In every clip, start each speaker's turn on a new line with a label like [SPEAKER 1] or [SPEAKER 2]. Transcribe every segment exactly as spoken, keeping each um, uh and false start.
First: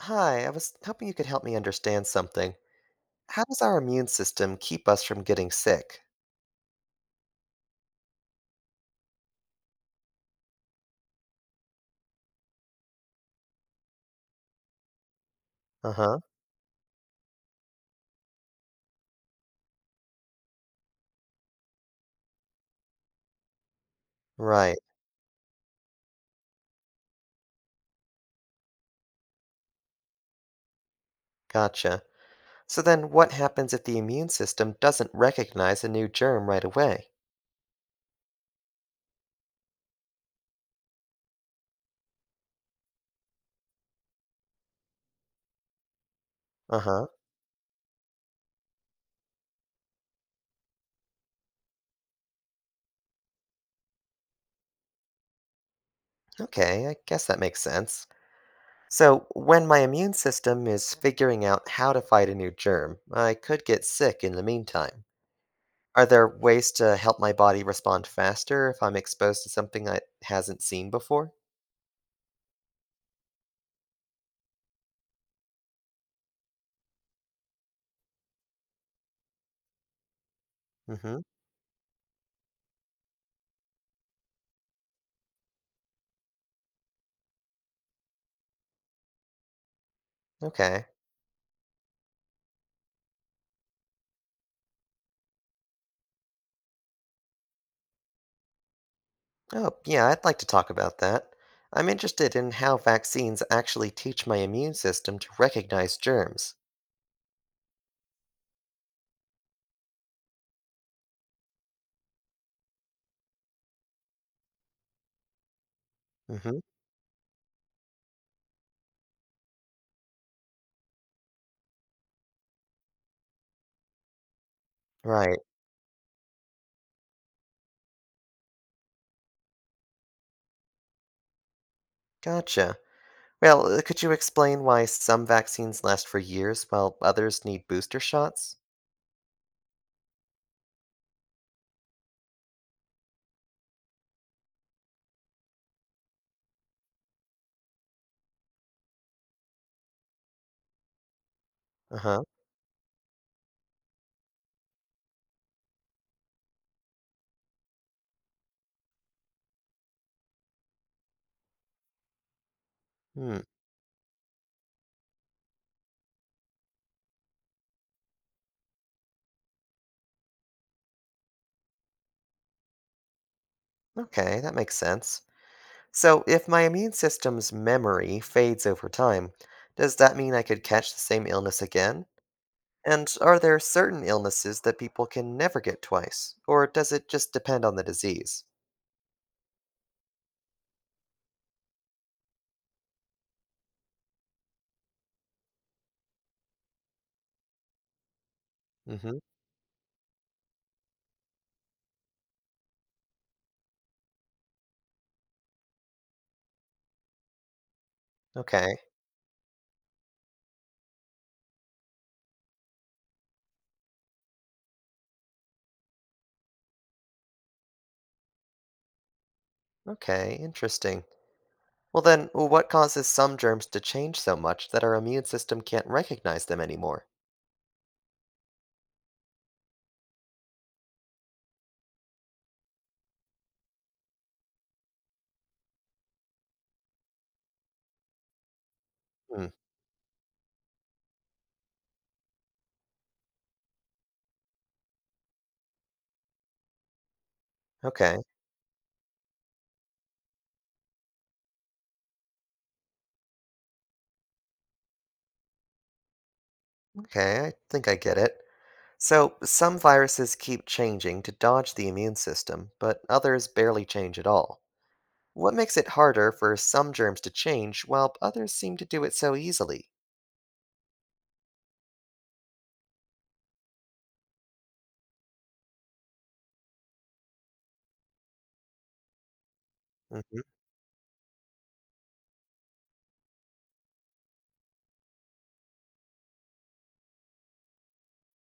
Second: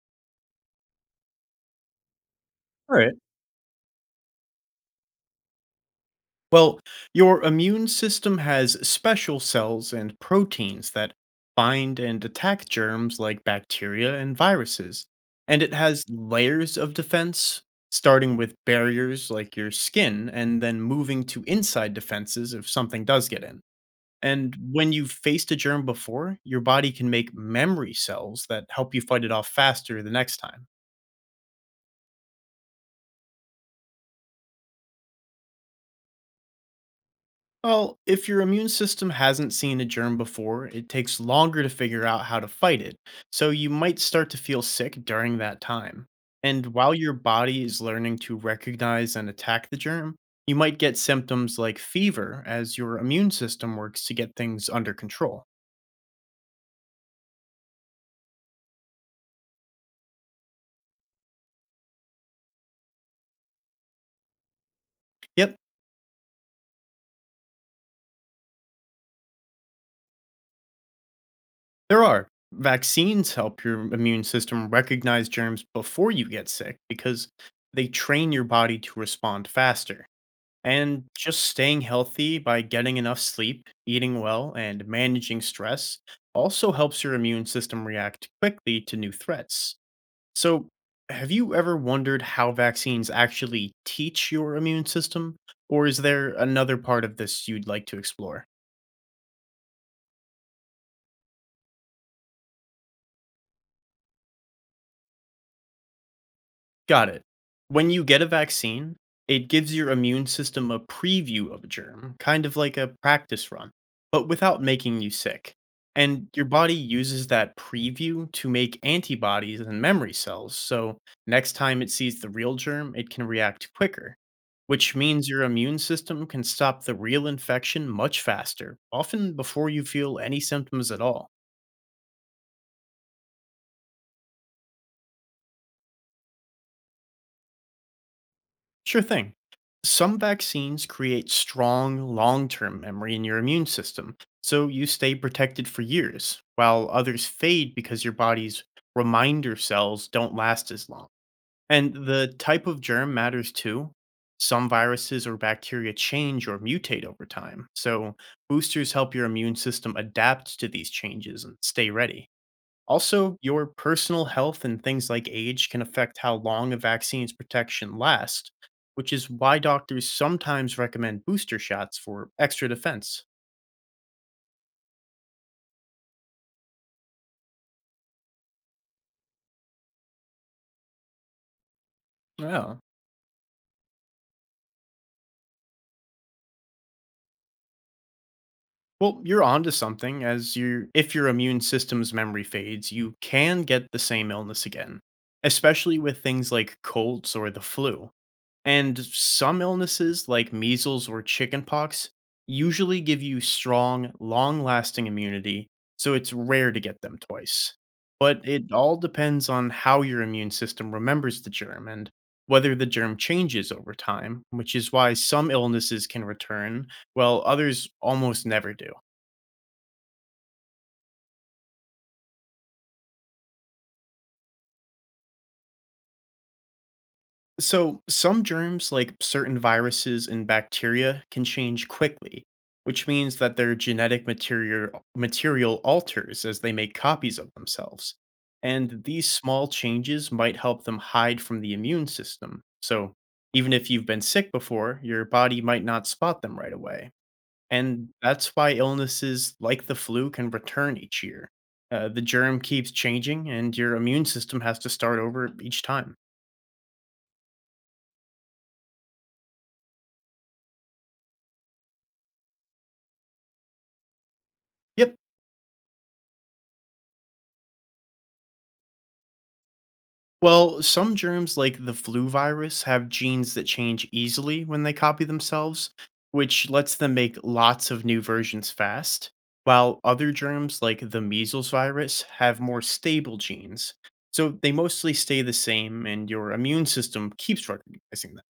[SPEAKER 1] Hi, I was hoping you could help me understand something.
[SPEAKER 2] All right.
[SPEAKER 1] How does our immune system keep us from getting sick?
[SPEAKER 2] Well, your immune system has special cells and proteins that bind and attack germs like bacteria and viruses. And it
[SPEAKER 1] Uh
[SPEAKER 2] has
[SPEAKER 1] huh.
[SPEAKER 2] layers of defense, starting with barriers like your skin and then moving to inside defenses if something does get in. And
[SPEAKER 1] Right.
[SPEAKER 2] when you've faced a germ before, your body can make memory cells that help you fight it off faster the next time.
[SPEAKER 1] Gotcha. So then, what happens if the immune system doesn't recognize a new germ right away?
[SPEAKER 2] Well, if your immune system hasn't seen a germ before, it takes longer to figure out how to fight it, so you might start to feel sick during that time. And
[SPEAKER 1] Uh
[SPEAKER 2] while
[SPEAKER 1] huh.
[SPEAKER 2] your body is learning to recognize and attack the germ, you might get symptoms like fever as your immune system works to get things under control.
[SPEAKER 1] Okay, I guess that makes sense. So, when my immune system is figuring out how to fight a new germ, I could get sick in the meantime.
[SPEAKER 2] Yep,
[SPEAKER 1] Are there ways to help my body respond faster if I'm exposed to something I hasn't seen before?
[SPEAKER 2] there are. Vaccines help your immune system recognize germs before you get sick because they train your body to respond faster.
[SPEAKER 1] Mm
[SPEAKER 2] And
[SPEAKER 1] hmm.
[SPEAKER 2] just staying healthy by getting enough sleep, eating well, and managing stress also helps your immune system react quickly to new threats. So,
[SPEAKER 1] Okay.
[SPEAKER 2] have you ever wondered how vaccines actually teach your immune system? Or is there another part of this you'd like to explore?
[SPEAKER 1] Oh, yeah, I'd like to talk about that. I'm interested in how vaccines actually teach my immune system to recognize germs.
[SPEAKER 2] Got it. When you get a vaccine, it gives your immune system a preview of a germ, kind of like a practice run, but without making you sick. And your
[SPEAKER 1] Hmm.
[SPEAKER 2] body uses that preview to make antibodies and memory cells, so next time it sees the real germ, it can react quicker, which means
[SPEAKER 1] Right.
[SPEAKER 2] your immune system can stop the real infection much faster, often before you feel any symptoms at all.
[SPEAKER 1] Gotcha. Well, uh, could you explain why some vaccines last for years while others need booster shots?
[SPEAKER 2] Sure thing. Some vaccines create strong long term memory in your immune system, so you stay protected for years, while others fade because your body's reminder cells don't last as long. And
[SPEAKER 1] Uh huh.
[SPEAKER 2] the type of germ matters too. Some viruses or bacteria change or mutate over time, so boosters help your immune system adapt to these changes and stay ready. Also,
[SPEAKER 1] Hmm.
[SPEAKER 2] your personal health and things like age can affect how long a vaccine's protection lasts, which is why doctors sometimes recommend booster shots for extra defense.
[SPEAKER 1] Okay, that makes sense. So, if my immune system's memory fades over time, does that mean I could catch the same illness again?
[SPEAKER 2] Oh,
[SPEAKER 1] And are there certain illnesses that people can never get twice, or does it just depend on the disease?
[SPEAKER 2] well, you're onto something. As you If your immune system's memory fades, you can get the same illness again, especially with things like colds or the flu. And some illnesses, like measles or chickenpox, usually give you strong, long lasting immunity, so it's rare to get them twice. But it
[SPEAKER 1] Okay.
[SPEAKER 2] all depends on how your immune system remembers the germ and whether the germ changes over time, which is why some illnesses can return, while others almost never do.
[SPEAKER 1] Okay, interesting. Well then, what causes some germs to change so much that our immune system can't recognize them anymore?
[SPEAKER 2] So, some germs, like certain viruses and bacteria, can change quickly, which means that their genetic material, material alters as they make copies of themselves. And these
[SPEAKER 1] Hmm.
[SPEAKER 2] small changes might help them hide from the immune system. So, even if you've been sick before, your body might not spot them right away. And
[SPEAKER 1] Okay.
[SPEAKER 2] that's why illnesses like the flu can return each year. Uh, the germ keeps changing, and your immune system has to start over each time.
[SPEAKER 1] Okay, I think I get it. So, some viruses keep changing to dodge the immune system, but others barely change at all.
[SPEAKER 2] Yep.
[SPEAKER 1] What makes it harder for some germs to change while others seem to do it so easily?
[SPEAKER 2] Well, some germs like the flu virus have genes that change easily when they copy themselves, which lets them make lots of new versions fast, while other
[SPEAKER 1] Hmm.
[SPEAKER 2] germs like the measles virus have more stable genes. So they mostly stay the same and your immune system keeps recognizing them.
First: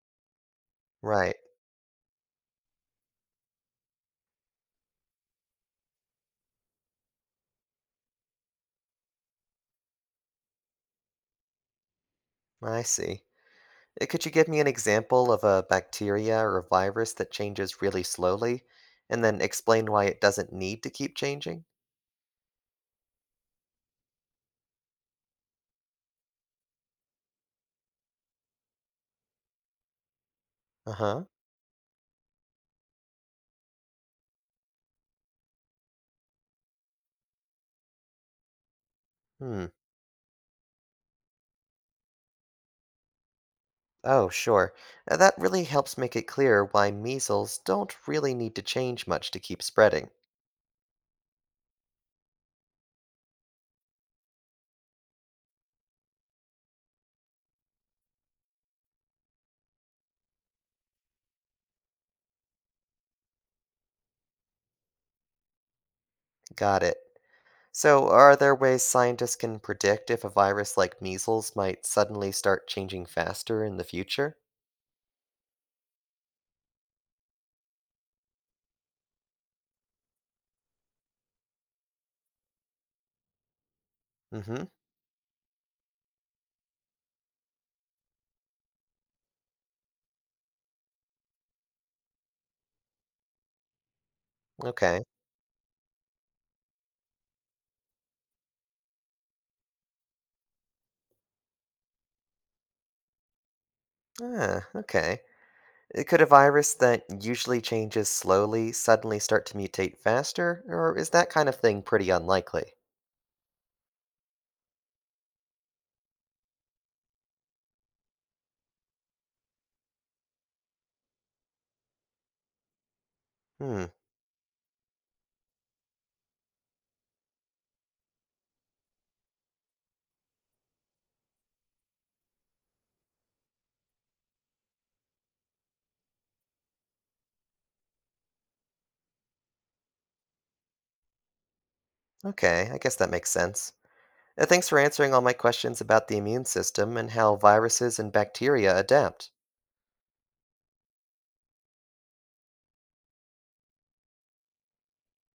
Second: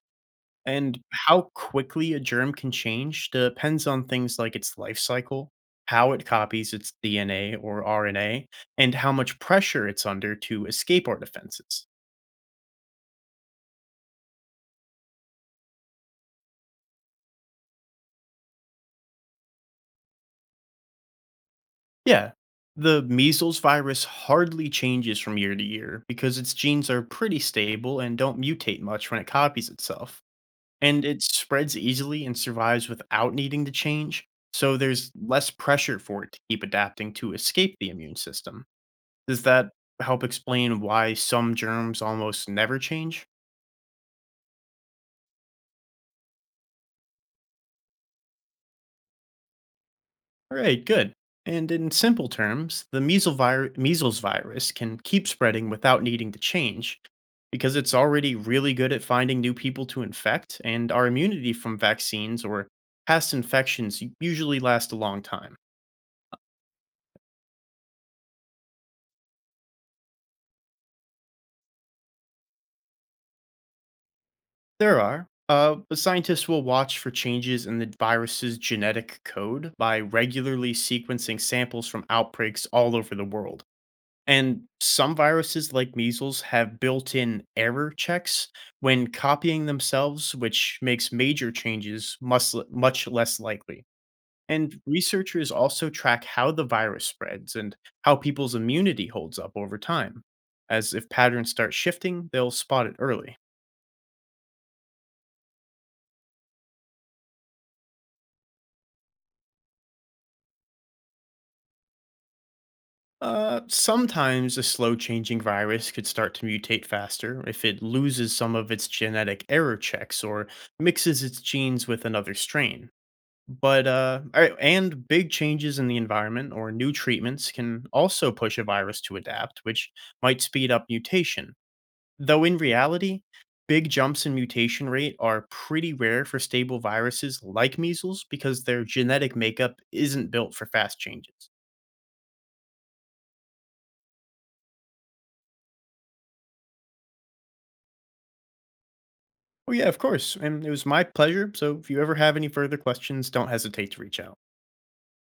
[SPEAKER 2] And
[SPEAKER 1] Right.
[SPEAKER 2] how quickly a germ can change depends on things like its life cycle, how it copies its D N A or R N A, and how much pressure it's under to escape our defenses.
[SPEAKER 1] I see. Uh, Could you give me an example of a bacteria or a virus that changes really slowly, and then explain why it doesn't need to keep changing?
[SPEAKER 2] Yeah. The measles virus hardly changes from year to year because its genes are pretty stable and don't mutate much when it copies itself.
[SPEAKER 1] Uh
[SPEAKER 2] And it
[SPEAKER 1] huh.
[SPEAKER 2] spreads easily and survives without needing to change, so there's less pressure for it to keep adapting to escape the immune system. Does
[SPEAKER 1] Hmm.
[SPEAKER 2] that help explain why some germs almost never change?
[SPEAKER 1] Oh, sure. Uh, that really helps make it clear why measles don't really need to change much to keep spreading.
[SPEAKER 2] All right, good. And in simple terms, the measles, vir- measles virus can keep spreading without needing to change because it's already really good at finding new people to infect, and our immunity from vaccines or past infections u- usually lasts a long time.
[SPEAKER 1] Got it. So, are there ways scientists can predict if a virus like measles might suddenly start changing faster in the future?
[SPEAKER 2] There are. Uh, but scientists will watch for changes in the virus's genetic code by regularly sequencing samples from outbreaks all over the world.
[SPEAKER 1] Mm
[SPEAKER 2] And
[SPEAKER 1] hmm.
[SPEAKER 2] some viruses, like measles, have built in error checks when copying themselves, which makes major changes much, much less likely. And
[SPEAKER 1] Okay.
[SPEAKER 2] researchers also track how the virus spreads and how people's immunity holds up over time. As if patterns start shifting, they'll spot it early.
[SPEAKER 1] Ah, okay. Uh, could a virus that usually changes slowly suddenly start to mutate faster, or is that kind of thing pretty unlikely?
[SPEAKER 2] Uh, sometimes a slow changing virus could start to mutate faster if it loses some of its genetic error checks or mixes its genes with another strain. But
[SPEAKER 1] Hmm,
[SPEAKER 2] uh, all right, and big changes in the environment or new treatments can also push a virus to adapt, which might speed up mutation. Though in reality, big jumps in mutation rate are pretty rare for stable viruses like measles because their genetic makeup isn't built for fast changes.
[SPEAKER 1] okay, I guess that makes sense. Uh, Thanks for answering all my questions about the immune system and how viruses and bacteria adapt.
[SPEAKER 2] Oh, yeah, of course. And it was my pleasure. So if you ever have any further questions, don't hesitate to reach out.